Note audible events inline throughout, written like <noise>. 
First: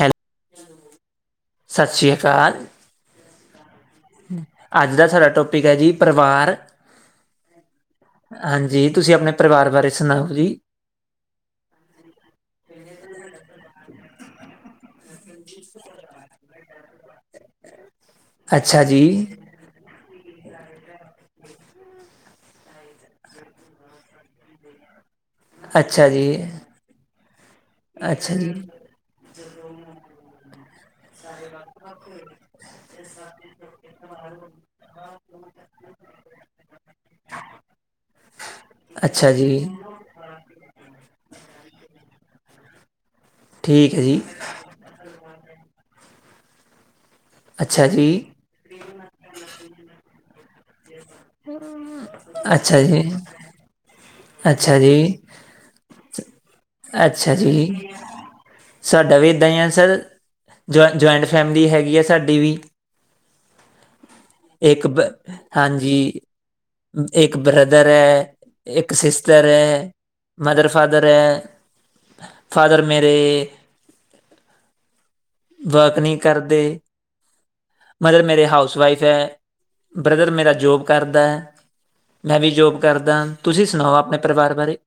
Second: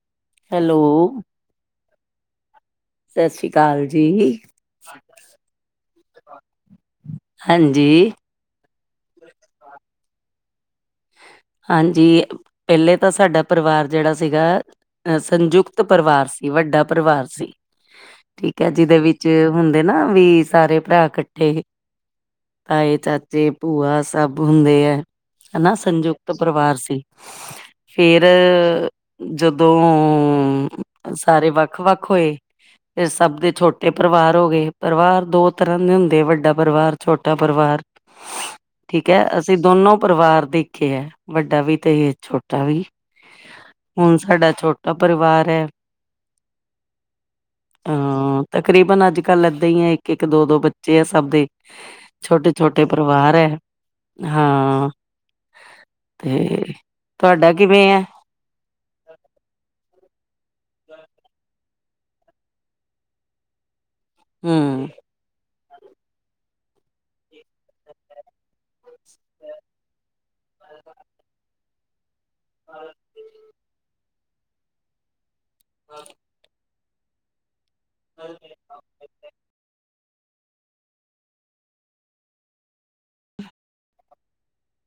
ਹੈਲ ਹੈਲੋ ਸਤਿ ਸ਼੍ਰੀ ਅਕਾਲ ਸਤਿ ਸ਼੍ਰੀ ਅਕਾਲ ਜੀ ਅੱਜ ਦਾ ਸਾਡਾ ਟੋਪਿਕ ਹੈ ਜੀ ਪਰਿਵਾਰ ਹਾਂਜੀ ਹਾਂਜੀ, ਤੁਸੀਂ ਆਪਣੇ ਪਰਿਵਾਰ ਬਾਰੇ ਸੁਣਾਓ ਜੀ। ਹਾਂਜੀ, ਪਹਿਲੇ ਤਾਂ ਸਾਡਾ ਪਰਿਵਾਰ ਜਿਹੜਾ ਸੀਗਾ ਅ ਸੰਯੁਕਤ ਪਰਿਵਾਰ ਸੀ, ਵੱਡਾ ਪਰਿਵਾਰ ਸੀ। ਠੀਕ ਹੈ, ਅੱਛਾ ਜੀ ਜਿਹਦੇ ਵਿੱਚ ਹੁੰਦੇ ਨਾ ਵੀ ਸਾਰੇ ਭਰਾ ਇਕੱਠੇ ਤਾਏ ਚਾਚੇ ਭੂਆ ਸਭ ਹੁੰਦੇ ਹੈ ਹਨਾ ਅੱਛਾ ਜੀ ਸੰਯੁਕਤ ਪਰਿਵਾਰ ਸੀ, ਫੇਰ ਅੱਛਾ ਜੀ ਜਦੋਂ ਸਾਰੇ ਵੱਖ, ਵੱਖ ਹੋਏ, ਫਿਰ ਸਭ ਦੇ ਛੋਟੇ ਪਰਿਵਾਰ ਹੋ ਗਏ, ਪਰਿਵਾਰ ਦੋ ਤਰ੍ਹਾਂ ਦੇ ਹੁੰਦੇ ਆ ਵੱਡਾ ਪਰਿਵਾਰ ਛੋਟਾ ਪਰਿਵਾਰ, ਠੀਕ ਹੈ ਅੱਛਾ ਜੀ ਅਸੀਂ ਦੋਨੋ ਪਰਿਵਾਰ ਦੇਖੇ ਹੈ, ਵੱਡਾ ਵੀ ਤੇ ਛੋਟਾ ਵੀ, ਠੀਕ ਹੈ ਹੁਣ ਜੀ ਸਾਡਾ ਛੋਟਾ ਆਪ ਪਰਿਵਾਰ ਹੈ <inaudible> ਜੀ ਹਾਂ, ਤਕਰੀਬਨ ਅੱਜ ਕੱਲ੍ਹ ਇਏਦਾਂ ਹੀ ਆ ਇੱਕ, ਇੱਕ ਦੋ, ਦੋ ਬੱਚੇ ਆ ਸਭ ਦੇ ਛੋਟੇ, ਅੱਛਾ ਛੋਟੇ ਜੀ ਪਰਿਵਾਰ ਹੈ, ਹਾਂ। ਤੇ ਤੇ ਅੱਛਾ ਤੁਹਾਡਾ ਜੀ। ਕਿਵੇਂ ਹੈ ਸਾਡਾ ਵੀ ਇੱਦਾਂ ਹੀ ਆ ਸਰ, ਜਇ ਜੁਆਇੰਟ ਫੈਮਿਲੀ ਹੈਗੀ ਆ ਸਾਡੀ ਵੀ <inaudible> ਇੱਕ, ਹਮ ਹਾਂਜੀ, ਇੱਕ ਬ੍ਰਦਰ ਹੈ ਇੱਕ ਸਿਸਟਰ ਹੈ, ਮਦਰ ਫਾਦਰ ਹੈ ਫਾਦਰ ਮੇਰੇ ਵਰਕ ਨਹੀਂ ਕਰਦੇ, ਮਦਰ ਮੇਰੇ ਹਾਊਸ ਵਾਈਫ ਹੈ। ਬ੍ਰਦਰ ਮੇਰਾ ਜੋਬ ਕਰਦਾ ਹੈ, ਮੈਂ ਵੀ ਜੋਬ ਕਰਦਾ, ਤੁਸੀਂ ਸੁਣਾਓ ਆਪਣੇ ਪਰਿਵਾਰ ਬਾਰੇ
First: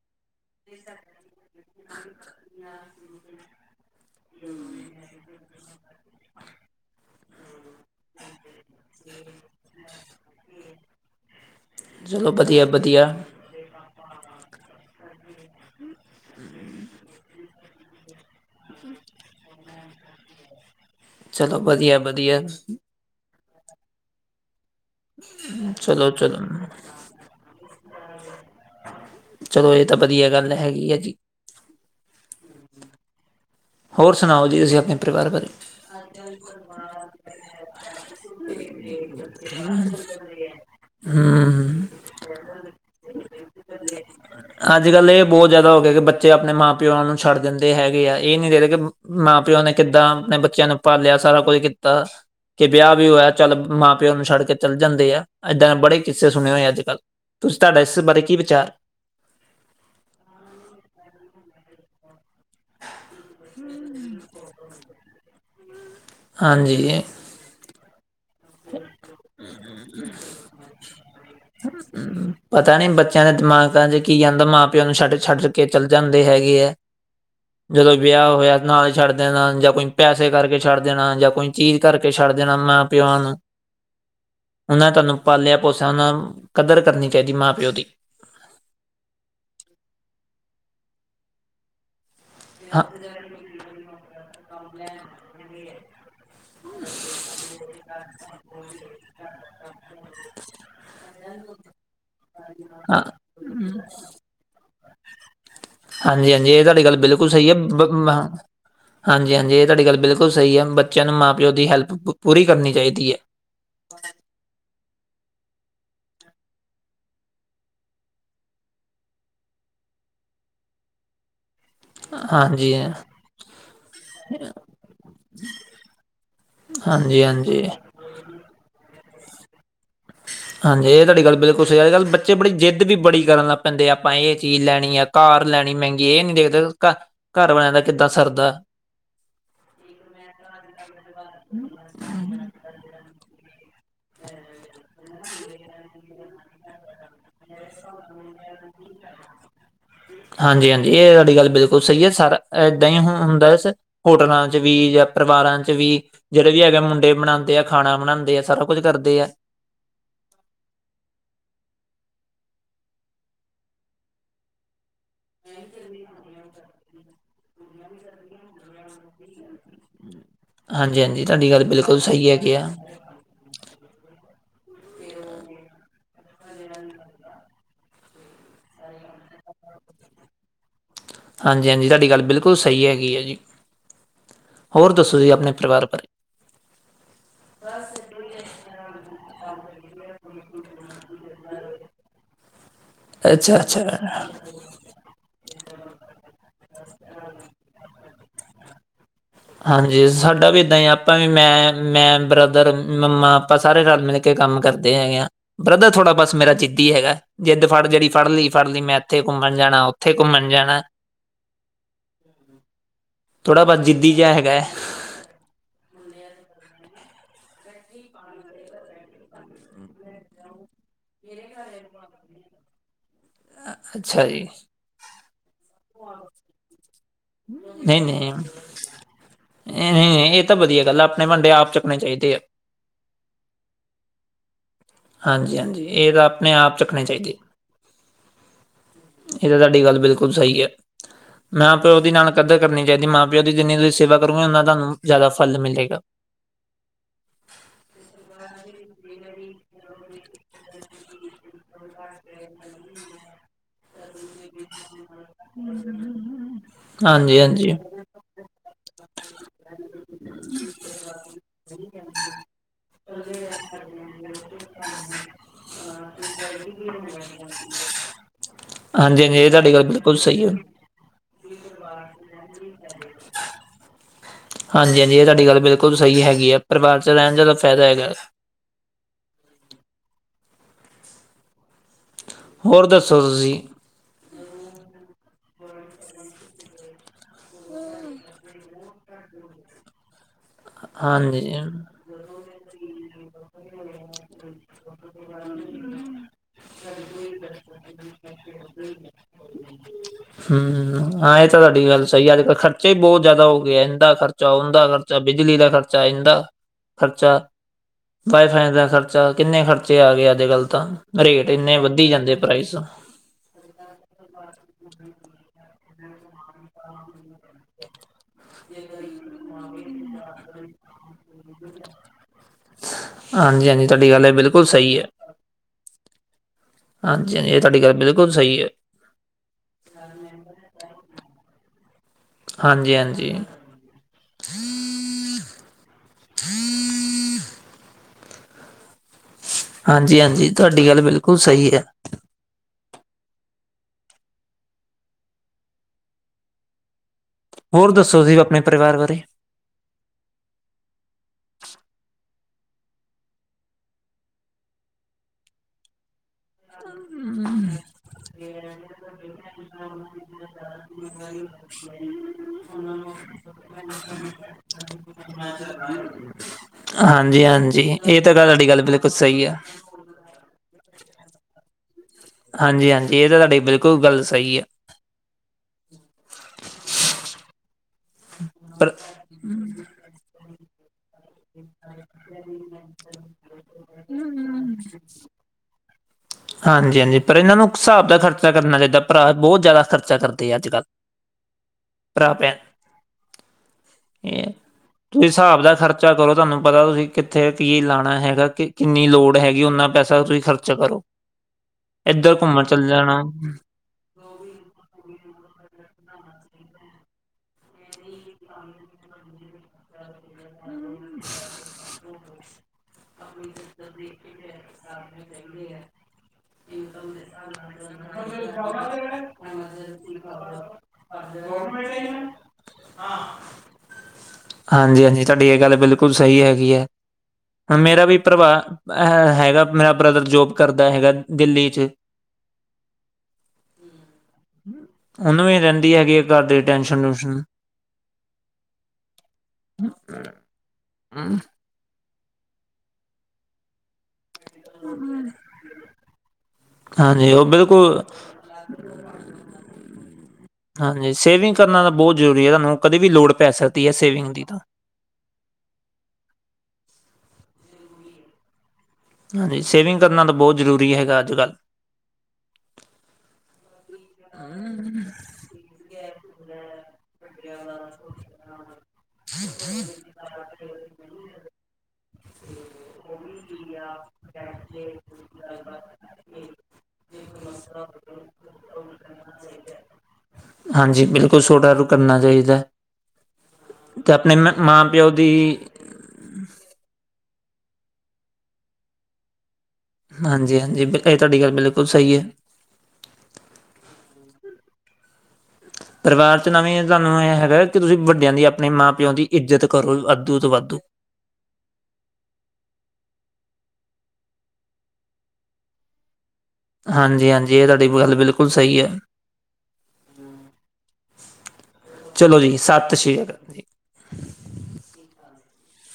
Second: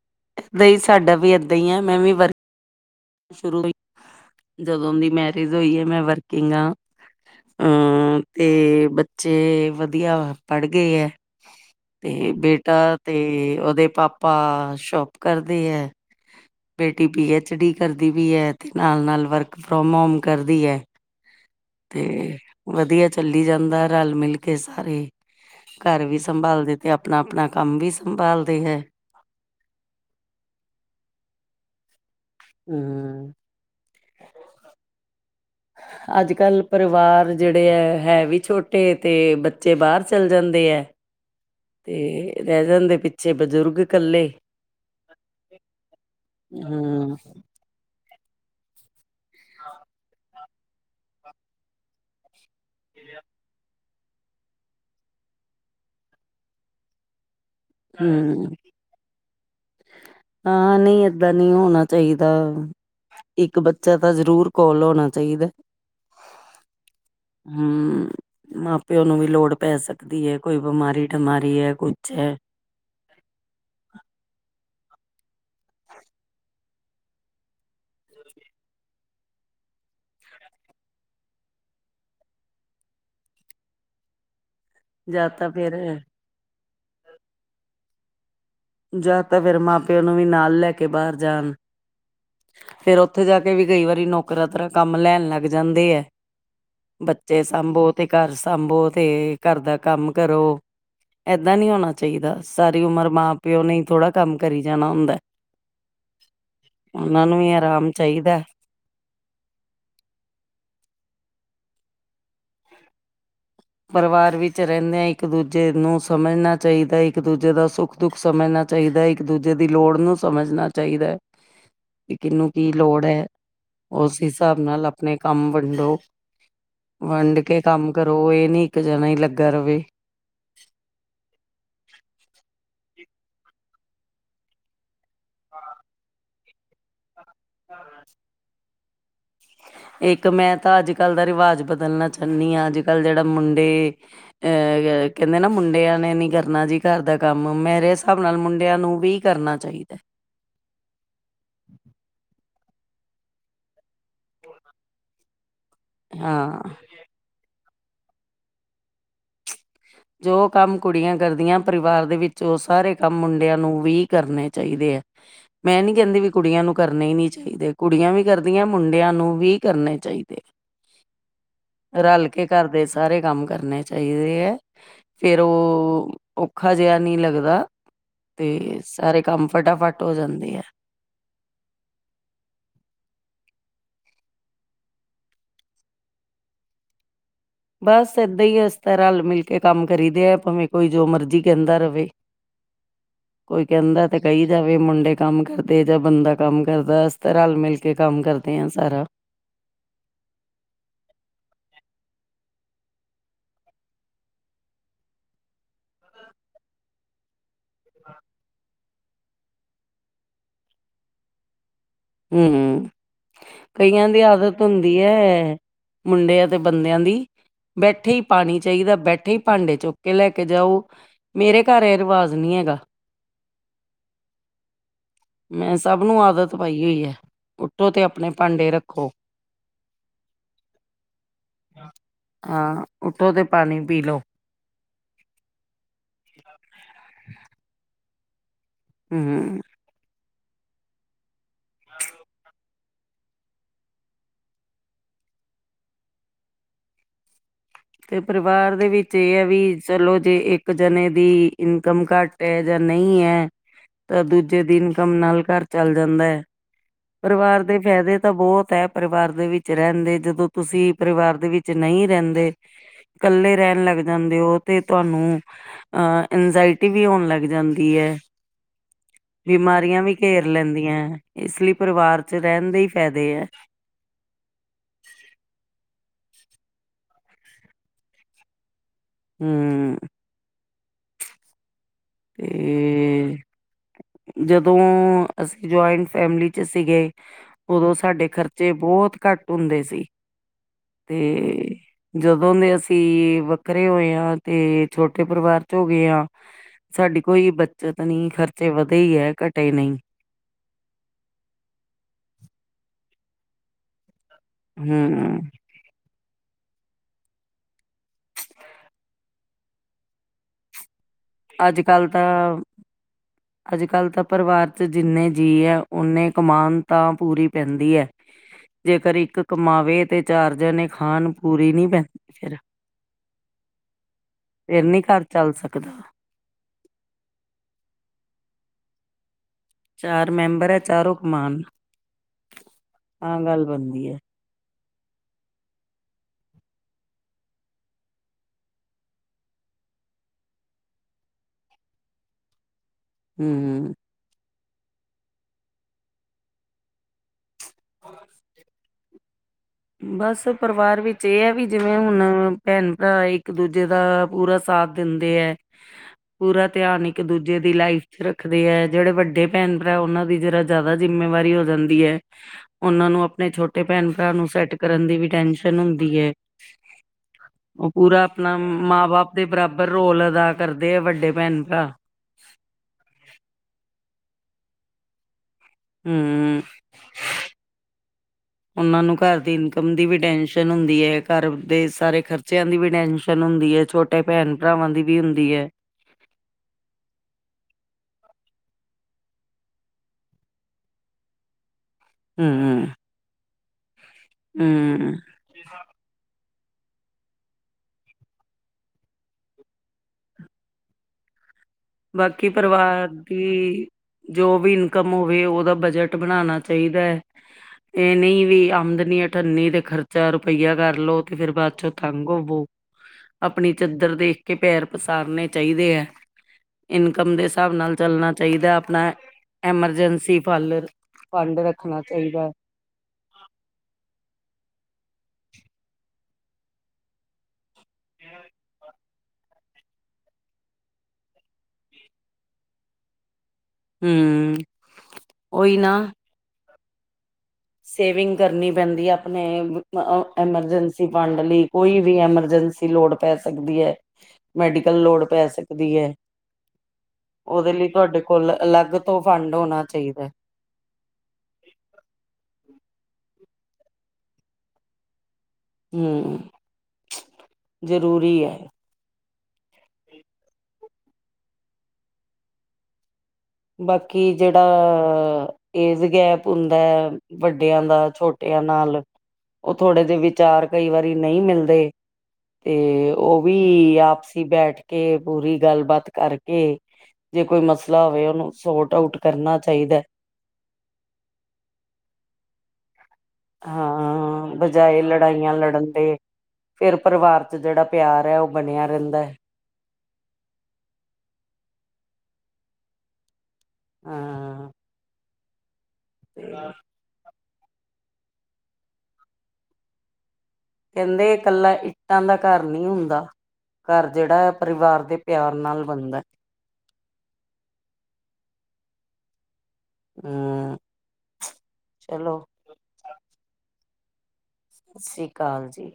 ਨਈ ਸਾਡਾ ਵੀ ਏਦਾਂ ਈ ਐ ਮੈਂ ਵੀ ਵਰਕ ਨਾ <unintelligible> ਸ਼ੁਰੂ ਹੋਈ ਜਦੋਂ ਦੀ ਮੈਰਿਜ ਹੋਈ ਆ ਮੈਂ ਵਰਕਿੰਗ ਆਂ। ਅੰ ਤੇ ਬੱਚੇ ਵਦੀਆ ਪੜ੍ਹ ਗਏ ਐ। ਤੇ ਚਲੋ ਵਧੀਆ ਬੇਟਾ ਵਧੀਆ ਤੇ ਓਦੇ ਪਾ ਪਾ ਸ਼ੋਪ ਕਰਦੀ ਐ ਬੇਟੀ ਪੀ ਐਚ ਡੀ ਕਰਦੀ ਵੀ ਐ ਤੇ ਨਾਲ-ਨਾਲ ਵਰਕ ਫਰੋਮ ਹੋਮ ਕਰਦੀ ਐ। ਚਲੋ ਵਦੀ- ਤੇ ਵਦੀਆ ਚੱਲੀ ਜਾਂਦਾ ਰਲ ਮਿਲ ਤੇ ਸਾਰੇ ਘਰ ਚਲੋ ਵੀ ਚਲੋ ਸੰਭਾਲਦੇ ਤੇ ਆਪਨਾ-ਆਪਨਾ ਕੰਮ ਵੀ ਸੰਭਾਲਦੇ ਐ। ਚਲੋ ਏ ਤਾਂ ਵਦੀਆ ਗੱਲ ਹੈਗੀ ਐ ਜੀ। ਹੂੰ ਹੋਰ ਸਨਾਓ ਜੀ ਤੁਸੀਂ ਆਪਨੇ ਪਰਿਵਾਰ ਬਾਰੇ ਅੱਜ ਕੱਲ੍ਹ ਪਰਿਵਾਰ ਜਿਹੜੇ ਹੈ ਹੈ ਵੀ ਛੋਟੇ ਤੇ ਬੱਚੇ ਬਾਹਰ ਚੱਲ ਜਾਂਦੇ ਹੈ। <inaudible> ਹੂੰ। ਤੇ ਰੈ ਜਾਂਦੇ ਪਿੱਛੇ ਬਜ਼ੁਰਗ ਕੱਲੇ ਅੱਜ ਕੱਲ ਏ ਬਹੁ ਜ਼ਾਦਾ ਹੋ ਗਿਆ ਕਿ ਬੱਚੇ ਆਪਨੇ ਮਾਂ ਪਿਓਆਂ ਨੂੰ ਹੂੰ ਛੱਡ ਦਿੰਦੇ ਹੈਗੇ ਆ। ਏ ਮੇਰੇ ਵਰਗੇ ਮਾਂ ਪਿਓਆਂ ਨੇ ਕਿੱਦਾਂ ਆਪਨੇ ਬੱਚਿਆਂ ਨੂੰ ਪਾਲਿਆ ਸਾਰਾ ਕੁਝ ਕੀਤਾ। ਕਿ ਵਿਆਹ ਵੀ ਹੋਇਆ ਚੱਲ ਮਾਂ ਪਿਓ ਨੂੰ ਛੱਡ ਕੇ ਚੱਲ ਜਾਂਦੇ ਆ ਏਦਾਂ ਦੇ ਬੜੇ ਕਿੱਸੇ ਸੁਨੇ ਹੋਏ ਅੱਜ-ਕੱਲ। ਤੁਸੀਂ ਤਾਡਾ ਏਸ ਬਾਰੇ ਕੀ ਹੂੰ ਵਿਚਾਰ ਹਾਂ ਨਈ ਏਦਾਂ ਨੀ ਹੋਨਾ ਚਾਈਦਾ ਇੱਕ ਬੱਚਾ ਤਾਂ ਜਰੂਰ ਕੋਲ ਹੋਨਾ ਚਈਦੇ ਹਾਂਜੀ। ਹੂੰ ਮਾਂ ਪਿਓ ਨੂੰ ਵੀ ਲੋੜ ਪੈ ਸਕਦੀ ਐ ਕੋਈ ਬਿਮਾਰੀ ਠਮਾਰੀ ਐ ਕੁਛ ਐ। ਪਤਾ ਨੀ ਬੱਚਿਆਂ ਦੇ ਦਮਾਗਾਂ ਚ ਕੀ ਜਾਂਦਾ ਮਾਂ ਪਿਓ ਨੂੰ ਛੱਡ-ਛੱਡ ਕੇ ਚੱਲ ਜਾਂਦੇ ਹੈਗੇ ਐ। ਜਦੋਂ ਵਿਆਹ ਹੋਏਆ ਨਾਲ ਛੱਡ ਦੇਨਾ ਜਾਂ ਕੋਈ ਪੈਸੇ ਕਰਕੇ ਛੱਡ ਦੇਨਾ ਜਾਂ ਕੋਈ ਚੀਜ਼ ਕਰਕੇ ਛੱਡ ਦੇਨਾ ਮਾਂ ਪਿਓ ਨੂੰ ਓਨਾਂ ਨੇ ਤਾਨੂੰ ਜਾਂ ਤਾਂ ਪਾਲਿਆ ਫਿਰ ਪੋਸਿਆ ਓਨਾਂ ਨੂੰ ਕਦਰ ਕਰਨੀ ਚਾਈਦੀ ਮਾਂ-ਪਿਓ ਦੀ। ਜਾਂ ਤਾਂ ਫੇਰ ਮਾਂ ਪਿਓ ਨੂੰ ਵੀ ਨਾਲ ਲੈ ਕੇ ਬਾਰ ਜਾਨ। ਹਾਂ ਫੇਰ ਓਥੇ ਜਾ ਕੇ ਵੀ ਕਈ ਵਾਰੀ ਨੌਕਰਾਂ ਤਰ੍ਹਾਂ ਕੰਮ ਲੈਨ ਲੱਗ ਜਾਂਦੇ ਐ। ਬੱਚੇ ਸਾਂਬੋ ਤੇ ਘਰ ਸਾਂਬੋ ਤੇ ਘਰ ਦਾ ਕੰਮ ਕਰੋ। ਏਦਾਂ ਨੀ ਹੋਨਾ ਚਾਈਦਾ ਸਾਰੀ ਹਾਂ ਉਮਰ ਮਾਂ-ਪਿਓ ਨੇ ਈ ਥੋੜਾ ਕੰਮ ਕਰੀ ਜਾਨਾ ਹੁੰਦੈ। ਹਾਂਜੀ-ਹਾਂਜੀ ਏ ਤਾਡੀ ਗੱਲ ਬਿਲਕੁਲ ਨੂੰ ਸਈ ਵੀ ਐ ਬ ਆਰਾਮ ਮ ਆ ਚਾਹੀਦਾ ਹਾਂਜੀ- ਹਾਂਜੀ ਏ ਤਾਡੀ ਗੱਲ ਬਿਲਕੁਲ ਸਈ ਐ ਬੱਚਿਆਂ ਨੂੰ ਮਾਂ-ਪਿਓ ਦੀ ਹੈਲਪ ਪੁ ਪੂਰੀ ਕਰਨੀ ਚਾਈਦੀ ਐ। ਪਰਿਵਾਰ ਵਿੱਚ ਰੈਨੇ ਆ ਇੱਕ ਦੂਜੇ ਨੂੰ ਸਮਝਨਾ ਚਾਈਦੈ ਇੱਕ ਦੂਜੇ ਦਾ ਸੁੱਖ ਦੁੱਖ ਸਮਝਨਾ ਚਾਈਦੈ ਇੱਕ ਦੂਜੇ ਦੀ ਲੋੜ ਨੂੰ ਸਮਝਨਾ ਚਾਈਦੈ। ਵੀ ਕਿਨੂੰ ਕੀ ਹਾਂਜੀ ਲੋੜ ਐ, ਓਸ ਹਿਸਾਬ ਨਾਲ ਆਪਨੇ ਕੰਮ ਵੰਡੋ। ਵੰਡ ਕੇ ਹਾਂਜੀ-ਹਾਂਜੀ। ਕੰਮ ਕਰੋ ਏਹ ਨੀ ਇਕ ਜਨਾ ਈ ਲੱਗਾ ਰਵੇ। ਹਾਂਜੀ ਏ ਤਾਡੀ ਗੱਲ ਬਿਲਕੁਲ ਸਈ ਅੱਜ-ਕੱਲ ਬੱਚੇ ਬੜੀ ਜਿੱਦ ਵੀ ਬੜੀ ਕਰਨ ਲੱਗ ਪੈਂਦੇ ਆ ਆਪਾਂ ਏ ਚੀਜ਼ ਲੈਨੀ ਐ। ਕਾਰ ਲੈਨੀ ਮੈਂਗੀ ਏ-ਏ ਨੀ ਦੇਖਦੇ ਘ ਘਰ ਵਾਲਿਆਂ ਦਾ ਕਿੱਦਾਂ ਸਰਦੈ। ਇੱਕ ਮੈਂ ਤਾਂ ਅੱਜ-ਕੱਲ ਦਾ ਰਵਾਜ ਬਦਲਣਾ ਚਾਨੀਂ ਆਂ ਅੱਜ-ਕੱਲ ਜੇੜਾ ਮੁੰਡੇ ਅ ਕੈਂਦੇ ਨਾ ਮੁੰਡਿਆਂ ਨੇ ਨੀ ਕਰਨਾ ਜੀ ਘਰ ਦਾ ਕੰਮ ਮੇਰੇ ਹਿਸਾਬ ਨਾਲ ਮੁੰਡਿਆਂ ਨੂੰ ਵੀ ਕਰਨਾ ਚਾਹੀਦਾ। ਹਾਂਜੀ-ਹਾਂਜੀ, ਇਹ ਤਾਡੀ ਗੱਲ ਬਿਲਕੁਲ ਸਹੀ ਐ, ਸਾਰਾ ਏਦਾਂ ਈ ਹੁ ਹੁੰਦਾ ਵੈਸੇ। ਹੋਟਲਾਂ ਚ ਵੀ ਜਾਂ ਪਰਵਾਰਾਂ ਚ ਵੀ ਹੈ। ਜੇੜੇ ਵੀ ਹਾਂ ਹੈਗੇ ਮੁੰਡੇ ਬਣਾਦੇ ਆ, ਖਾਣਾ ਬਣਾਦੇ ਆ ਸਾਰਾ ਕੁਝ ਕਰਦੇ ਆ। ਜੋ ਕੰਮ ਕੁੜੀਆਂ ਕਰਦੀਆਂ ਪਰਿਵਾਰ ਦੇ ਵਿੱਚ, ਉਹ ਸਾਰੇ ਕੰਮ ਮੁੰਡਿਆਂ ਨੂੰ ਵੀ ਕਰਨੇ ਚਾਹੀਦੇ ਐ। ਮੈਂ ਨੀ ਕਹਿੰਦੀ ਵੀ ਕੁੜੀਆਂ ਨੂੰ ਕਰਨੇ ਹੀ ਨੀ ਚਾਹੀਦੇ ਕੁੜੀਆਂ ਵੀ ਕਰਦੀਆਂ, ਮੁੰਡਿਆਂ ਨੂੰ ਵੀ ਕਰਨੇ ਚਾਹੀਦੇ। ਹਾਂਜੀ-ਹਾਂਜੀ, ਤੁਹਾਡੀ ਗੱਲ ਬਿਲਕੁਲ ਆ। ਰਲ ਸਹੀ ਕੇ ਹੈਗੀ ਐ। ਘਰ ਦੇ ਸਾਰੇ ਕੰਮ ਕਰਨੇ ਚਾਹੀਦੇ ਐ। ਫੇਰ ਓ, ਔਖਾ ਜਿਹਾ ਨਹੀਂ ਲੱਗਦਾ। ਤੇ ਸਾਰੇ ਕੰਮ ਫਟਾਫਟ ਹੋ ਜਾਂਦੇ ਐ। ਹਾਂਜੀ-ਹਾਂਜੀ, ਤੁਹਾਡੀ ਗੱਲ ਬਿਲਕੁਲ ਸਹੀ ਹੈਗੀ ਐ ਜੀ ਹੋਰ ਦੱਸੋ ਜੀ, ਆਪਣੇ ਪਰਿਵਾਰ ਬਾਰੇ। ਬਸ ਏਦਾਂ ਹੀ ਅਸੀ ਤਾ ਰਲ ਮਿਲ ਕੇ ਕੰਮ ਕਰੀ ਦੇ ਐ ਭਾਵੇਂ ਕੋਈ ਜੋ ਮਰਜ਼ੀ ਕੈਂਦਾ ਰਵੇ। ਅੱਛਾ-ਅੱਛਾ। ਵੀ ਮੁੰਡੇ ਕੰਮ ਕਰਦੇ ਜਾਂ ਬੰਦਾ ਕੰਮ ਕਰਦਾ, ਅਸੀ ਤਾਂ ਰਲ ਮਿਲ ਕੇ ਕੰਮ ਕਰਦੇ ਆ ਸਾਰਾ। ਹਾਂਜੀ, ਸਾਡਾ ਵੀ ਏਦਾਂ ਹੀ ਆਪਾਂ ਵੀ ਮੈਂ-ਮੈਂ ਬ੍ਰਦਰ ਮੰਮਾ ਐਪਾਂ ਸਾਰੇ ਰੱਲ ਮਿਲ ਕੇ ਕੰਮ ਕਰਦੇ ਹੈਗੇ ਆਂ, ਬ੍ਰਦਰ ਥੋੜ੍ਹਾ ਬਸ ਮੇਰਾ ਜਿੱਦੀ ਹੈਗਾ। ਜਿੱਦ ਫੜ ਜਿਹੜੀ ਫੜ ਲਈ ਫੜ ਲਈ ਮੈਂ ਇੱਥੇ ਘੁੰਮਣ ਜਾਣਾ ਉੱਥੇ ਘੁੰਮਣ ਜਾਣਾ। ਹੂੰ ਥੋੜਾ ਬਸ ਕਈਆਂ ਜਿੱਦੀ ਦੀ ਜਿਹਾ ਹੈਗਾ ਆਦਤ ਹੈ। ਹੁੰਦ ਦੀ ਐ, ਮੁੰਡੇ ਅਤੇ ਬੰਦਿਆਂ ਦੀ। ਬੈਠੇ ਈ ਪਾਣੀ ਚਾਹੀਦਾ, ਬੈਠੇ ਹੀ ਭਾਂਡੇ ਚੁੱਕ ਕੇ ਲੈ ਕੇ ਜਾਓ ਮੇਰੇ ਘਰ ਇਹ ਰਿਵਾਜ਼ ਨਹੀਂ ਹੈਗਾ। ਅੱਛਾ ਜੀ। ਮੈਂ ਸਭ ਨੂੰ ਆਦਤ ਪਾਈ ਹੋਈ ਐ, ਉੱਠੋ ਤੇ ਆਪਣੇ ਭਾਂਡੇ ਰੱਖੋ। ਏਂ ਏ ਏ, ਇਹ ਤਾਂ ਵਧੀਆ ਗੱਲ ਐ ਆਪਣੇ ਭਾਂਡੇ ਆਪ ਚਕਣੇ ਚਾਹੀਦੇ ਐ। ਹਾਂ ਉੱਠੋ ਤੇ ਪਾਣੀ ਪੀ ਲੋ। ਹਾਂਜੀ-ਹਾਂਜੀ, ਇਹ ਤਾਂ ਆਪਣੇ ਆਪ ਚੱਕਣੇ ਚਾਹੀਦੇ। ਇਹ ਤਾਂ ਹੂੰ ਤਾਡੀ ਗੱਲ ਬਿਲਕੁਲ ਸਹੀ ਐ। ਮਾਂ-ਪਿਓ ਦੀ ਨਾਲ ਕਦਰ ਕਰਨੀ ਚਾਹੀਦੀ, ਮਾਂ-ਪਿਓ ਦੀ ਜਿੰਨੀ ਤੁਸੀਂ ਸੇਵਾ ਕਰੋਗੇ ਉਹਨਾ ਤੁਹਾਨੂੰ ਜ਼ਿਆਦਾ ਫਲ ਮਿਲੇਗਾ। ਤੇ ਪਰਿਵਾਰ ਦੇ ਵਿੱਚ ਇਹ ਐ ਵੀ, ਚਲੋ ਜੇ ਇੱਕ ਜਣੇ ਦੀ ਇਨਕਮ ਘੱਟ ਤੇ ਜਾਂ ਨਈ ਐ <inaudible> ਤਾਂ ਦੂਜੇ ਦੀ ਇਨਕਮ ਨਾਲ ਘਰ ਚੱਲ ਜਾਂਦਾ ਹਾਂਜੀ ਪਰਿਵਾਰ ਹਾਂਜੀ ਦੇ ਫੇਦੇ ਤਾਂ ਬੋਤ ਐ। ਪਰਿਵਾਰ ਦੇ ਵਿੱਚ ਰੈਂਦੇ ਜਦੋਂ ਤੁਸੀਂ ਪਰਿਵਾਰ ਦੇ ਵਿੱਚ ਨਈ ਰੈਂਦੇ ਕੱਲੇ ਰੈਣ ਲੱਗ ਜਾਂਦੇ ਓ ਤੇ ਤੁਹਾਨੂੰ, ਅਹ ਇੰਜਾਇ ਟੀ ਵੀ ਹੋਣ ਲੱਗ ਜਾਂਦੀ ਏ ਹਾਂਜੀ ਹਾਂਜੀ ਇਹ ਤੁਹਾਡੀ ਗੱਲ ਬਿਮਾਰੀਆਂ ਵੀ ਬਿਲਕੁਲ ਘੇਰ ਸਹੀ ਹੈ ਲੈਂ ਦੀਆ ਇਸ ਲਈ ਪਰਿਵਾਰ ਚ ਰੈਣ ਦੇ ਈ ਫੈਦੇ ਐ। ਹਾਂਜੀ-ਹਾਂਜੀ ਏ ਤੁਹਾਡੀ ਗੱਲ ਬਿਲਕੁੱਲ ਸਈ ਹੈਗੀ ਐ ਪਰਿਵਾਰ ਚ ਰੈਣ ਜਾਦਾ ਫੈਦਾ ਹੈਗਾ। ਹੂੰ। ਹੂੰ ਹੋਰ ਦੱਸੋ ਤੁਸੀਂ ਜਦੋਂ ਅਸੀਂ ਜੁਇੰਟ ਫੈਮਲੀ ਚ ਸੀਗੇ ਓਦੋਂ ਸਾਡੇ ਖਰਚੇ ਬੋਤ ਘੱਟ ਹੁੰਦੇ ਸੀ। ਤੇ ਹਾਂਜੀ ਹਮ ਜਦੋਂ ਦੇ ਅਸੀਂ ਵੱਖਰੇ ਹੋਏ ਆ ਤੇ ਛੋਟੇ ਪਰਿਵਾਰ ਚ ਹੋਗੇ ਆ। ਸਾਡੀ ਕੋਈ ਬੱਚਤ ਨੀ ਖਰਚੇ ਵਧੇ ਈ ਐ ਘੱਟੇ ਨੀ। ਹੂੰ-ਹੂੰ ਐ ਤਾਂ ਤੁਹਾਡੀ ਗੱਲ ਸਈ ਆ, ਅੱਜ -ਕੱਲ੍ਹ ਖਰਚੇ ਰੀਬੋਤ ਜਦਾ ਹੋ ਗਏ ਐ ਇੰਦਾ ਖਰ ਚਾ ਉਂਦਾ ਖਰਚਾ, ਹਮ ਬਿਜਲੀ ਦਾ ਖਰਚਾ, ਇੰਦਾ, ਖਰਚਾ ਵਾਈ- ਫਾਈ ਦਾ ਖਰਚਾ, ਕਿੰਨੇ ਖਰਚੇ ਆ ਗਏ ਅੱਜ- ਕੱਲ੍ਹ ਤਾਂ, ਰੇਟ ਇੰਨੇ ਅੱਜ ਵੱਧੀ ਕੱਲ ਜਾਂਦੇ ਤਾਂ ਪ੍ਰਾਈਸ। ਅੱਜ ਕੱਲ੍ਹ ਤਾਂ ਪਰਿਵਾਰ 'ਚ ਜਿੰਨੇ ਜੀਅ ਐ ਓਨੇ ਕਮਾਨ, ਤਾਂ ਪੂਰੀ ਪੈਂਦੀ ਐ। ਜੇਕਰ ਇੱਕ ਕਮਾਵੇ, ਤੇ ਚਾਰ ਜਨੇ ਖਾਣ, ਪੂਰੀ ਨੀ ਪੈਂਦੀ ਫਿਰ। ਹਾਂਜੀ ਹਾਂਜੀ ਤੁਹਾਡੀ ਗੱਲ ਇਹ ਬਿਲਕੁਲ ਫਿਰ ਸਹੀ ਨੀ ਘਰ ਚੱਲ ਸਕਦਾ। ਹਾਂਜੀ-ਹਾਂਜੀ, ਐ ਤੁਹਾਡੀ ਗੱਲ ਬਿਲਕੁਲ ਸਈ ਐ। ਚਾਰ ਮੈਂਬਰ ਐ ਚਾਰੋ ਕਮਾਨ, ਹਾਂਜੀ ਹਾਂਜੀ ਤਾਂ ਗੱਲ ਬਣਦੀ ਐ। ਹਾਂਜੀ-ਹਾਂਜੀ, ਤੁਹਾਡੀ ਗੱਲ ਬਿਲਕੁੱਲ ਸਈ ਐ। ਹੂੰ। ਹੋਰ ਦੱਸੋ ਸੀ, ਆਪਣੇ ਪਰਿਵਾਰ ਬਾਰੇ? ਬਸ ਪਰਿਵਾਰ ਵਿੱਚ ਏ ਐ ਵੀ ਜਿਵੇਂ ਹੁਣ, ਭੈਣ ਭਰਾ ਇੱਕ ਦੂਜੇ ਦਾ ਪੂਰਾ ਸਾ ਦਿੰਦੇ ਐ, ਪੂਰਾ ਧਿਆਨ ਇ ਇੱਕ ਦੂਜੇ ਦੀ ਲਾਈਫ 'ਚ ਰੱਖਦੇ ਐ, ਜੇੜੇ ਵੱਡੇ ਭੈਣ ਭਰਾ ਓਨਾਂ ਦੀ ਜਰਾ ਜਾਦਾ ਜਿੰਮੇਵਾਰੀ ਹੋ ਜਾਂਦੀ ਐ। ਓਨਾਂ ਨੂੰ ਆਪਣੇ ਛੋਟੇ ਭੈਣ ਭਰਾ ਨੂੰ ਸੈ ਟ ਕਰਨ ਦੀ ਵੀ ਟੈਸ਼ਨ ਹੁੰਦੀ ਐ, ਹਾਂਜੀ ਹਾਂਜੀ ਓ ਇਹ ਪੂਰਾ ਤਾਂ ਗੱਲ ਆਪਣਾ ਤੁਹਾਡੀ ਗੱਲ ਮਾਂ ਬਿਲਕੁਲ ਬਾਪ ਦੇ ਸਹੀ ਹੈ ਬਰਾ ਬਰ ਰੋਲ ਅਦਾ ਕਰਦੇ ਆ ਵੱਡੇ ਭੈਣ- ਭਰਾ। ਹਾਂਜੀ-ਹਾਂਜੀ, ਏ ਤਾਂ ਤੁਹਾਡੀ ਬਿਲਕੁੱਲ ਗੱਲ ਸਈ ਆ। ਹੂੰ, ਪਰ ਉਨਾਂ ਨੂੰ ਘਰ ਦੀ ਇਨਕਮ ਦੀ ਵੀ ਟੈਸ਼ ਟਨ ਹੁੰਦੀ ਐ ਇੱਕ। ਘਰ ਦੇ ਸਾਰੇ ਖਰਚਿਆਂ ਦੀ ਵੀ ਟੈਸ਼ਨ ਹੁੰਦੀ ਐ, ਛੋਟੇ ਭੈਣ ਭਰਾਵਾਂ ਦੀ ਵੀ ਹੁੰਦੀ ਐ। ਹਾਂਜੀ-ਹਾਂਜੀ, ਪਰ ਏਨਾਂ ਨੂੰ ਹਿਸਾਬ ਦਾ ਖਰਚਾ ਕਰਨਾ ਚਾਈਦਾ, ਭਰਾ ਬੋਤ ਜਾਦਾ ਖਰਚਾ ਕਰਦੇ ਆ ਅੱਜ -ਕੱਲ੍ਹ। ਹੂੰ-ਹੂੰ ਏ, ਤੁਸੀ ਸਾਬ ਦਾ ਖਰ ਚਾ ਕਰੋ ਤੁਹਾਨੂੰ ਪਤਾ ਤੁਸੀਂ ਕਿੱਥੇ ਤੀਰ ਲਾਣਾ ਹੈਗਾ ਕਿ ਕਿੰਨੀ ਲੋੜ ਹੈਗੀ ਓਨਾ ਪੈਸਾ ਤੁਸੀਂ ਖਰਚਾ ਕਰੋ। ਇੱਧਰ ਬਾਕੀ ਘੁੰਮਣ ਚੱਲ ਪਰਿਵਾਰ ਜਾਣਾ ਦੀ ਜੋ ਵੀ ਇਨਕਮ ਹੋਵੇ, ਓਦਾ ਬਜਟ ਬਨਾਣਾ ਚਾਈਦਾ। ਏ ਨੀ ਵੀ, ਆਮਦਨੀ ਅਠੰਨੀ ਤੇ ਖਰਚਾ ਰੁਪਈਆ ਕਰਲੋ, ਤੇ ਫੇਰ ਬਾਦ 'ਚੋਂ ਤੰਗ ਹੋਵੋ। ਆਪਣੀ ਚਦਰ ਦੇਖ ਕੇ ਪੈਰ ਪਸਾਰਨੇ ਚਾਈਦੇ ਐ। ਇਨਕਮ ਦੇ ਹਿਸਾਬ ਨਾਲ ਚੱਲਣਾ ਚਾਈਦਾ ਆਪਣਾ। ਐਮਰਜੈਂਸੀ ਪਾਲਰ, ਫੰਡ ਰੱਖਣਾ ਚਾਈਦਾ। ਹਾਂ। ਹਾਂਜੀ-ਹਾਂਜੀ, ਤੁਹਾਡੀ ਏ ਗੱਲ ਬਿਲਕੁੱਲ ਸਈ ਹੈਗੀ ਐ, ਹੁਣ ਮੇਰਾ ਵੀ ਪਰਵਾ ਅ ਹ ਹੈਗਾ, ਮੇਰਾ ਬ੍ਰਦਰ ਜੋਬ ਕਰਦਾ ਹੈਗਾ ਦਿੱਲੀ 'ਚ। ਹੂੰ। ਓਨੂੰ ਵੀ ਨੀ ਉਹੀ ਰੈਂਦੀ ਨਾ ਹੈਗੀ ਆ ਘਰ ਦੇ ਟੈੈਂਸ਼ਨ ਟੂਸ਼ਨ। ਸੇਵਿੰਗ ਕਰਨੀ ਪੈਂਦੀ ਹੈ ਆਪਣੇ, ਐਮਰਜੈਂਸੀ ਫੰਡ ਲਈ, ਕੋਈ। ਵੀ ਐਮਰਜੈਂਸੀ ਲੋੜ ਪੈ ਸਕਦੀ ਹੈ, ਮੈਡੀਕਲ ਲੋੜ ਪੈ ਸਕਦੀ ਹੈ। ਹਾਂਜੀ ਉਹ ਉਹਦੇ ਲਈ ਬਿਲਕੁਲ ਤੁਹਾਡੇ ਕੋਲ, ਅਲੱਗ ਤੋਂ ਫੰਡ ਹੋਣਾ ਚਾਹੀਦਾ। ਹਾਂਜੀ, ਸੇਵਿੰਗ ਕਰਨਾ ਤਾਂ ਬਹੁਤ ਜ਼ਰੂਰੀ ਹੈ ਤੁਹਾਨੂੰ ਕਦੇ ਵੀ ਲੋੜ ਪੈ ਸਕਦੀ ਹੈ ਸੇਵਿੰਗ ਦੀ ਤਾਂ। ਹਮ, ਜ਼ਰੂਰੀ ਹੈ। ਹਾਂਜੀ, ਸੇਵਿੰਗ ਕਰਨਾ ਤਾਂ ਬਹੁਤ ਜ਼ਰੂਰੀ ਹੈਗਾ, ਅੱਜ- ਕੱਲ੍ਹ। ਬਾਕੀ ਜਿਹੜਾ, ਏਜ ਗੈਪ ਹੁੰਦਾ ਹੈ। ਵੱਡਿਆਂ ਦਾ ਛੋਟਿਆਂ ਨਾਲ। ਉਹ ਥੋੜੇ ਜ ਵਿਚਾਰ, ਕਈ ਵਾਰੀ ਨਹੀਂ ਮਿਲਦੇ। ਤੇ ਉਹ ਵੀ ਆਪਸੀ ਬੈਠ ਕੇ ਪੂਰੀ ਗੱਲਬਾਤ ਕਰਕੇ। ਜੇ ਕੋਈ ਮਸਲਾ ਹੋਵੇ ਉਹਨੂੰ ਸੋਟ ਆਊਟ ਕਰਨਾ ਚਾਈਦਾ। ਹਾਂਜੀ, ਬਿਲਕੁਲ ਸੋਲਟ ਆਊਟੋ ਕਰਨਾ ਚਾਈਦਾ। ਹਾਂ ਬਜਾਏ ਲੜਾਈਆਂ ਦੀ ਲੜਨ ਦੇ। ਫਿਰ ਪਰਿਵਾਰ ਚ ਜਿਹੜਾ ਪਿਆਰ ਐ, ਉਹ ਬਣਿਆ ਰਹਿੰਦਾ। ਹਾਂਜੀ-ਹਾਂਜੀ ਪਤਾ ਇਹ ਤੁਹਾਡੀ ਗੱਲ ਬਿਲਕੁਲ ਸਹੀ ਐ। ਹਾਂ ਪਰਿਵਾਰ ਚ ਤੇ ਨਵੇਂ ਤੁਹਾਨੂੰ ਇਹ ਹੈਗਾ, ਕਿ ਤੁਸੀਂ ਵੱਡਿਆਂ ਦੀ ਆਪਣੇ ਮਾਂ ਪਿਓ ਦੀ ਇੱਜਤ ਕਰੋ ਵਾਧੂ ਤੋਂ ਵਾਧੂ। ਕਹਿੰਦੇ ਇਕੱਲਾ ਇੱਟਾਂ ਦਾ ਘਰ ਨ੍ਹੀਂ ਹੁੰਦਾ। ਘਰ ਜਿਹੜਾ ਏ, ਪਰਿਵਾਰ ਦੇ ਪਿਆਰ ਨਾਲ ਬਣਦਾ। ਹਾਂਜੀ ਹਾਂਜੀ, ਇਹ ਤੁਹਾਡੀ ਗੱਲ ਬਿਲਕੁਲ ਸਹੀ ਐ। ਹਮ ਚਲੋ ਜੀ, ਸਤਿ ਸ੍ਰੀ ਅਕਾਲ <unintelligible> ਸਤਿ ਸ਼੍ਰੀ ਅਕਾਲ ਜੀ।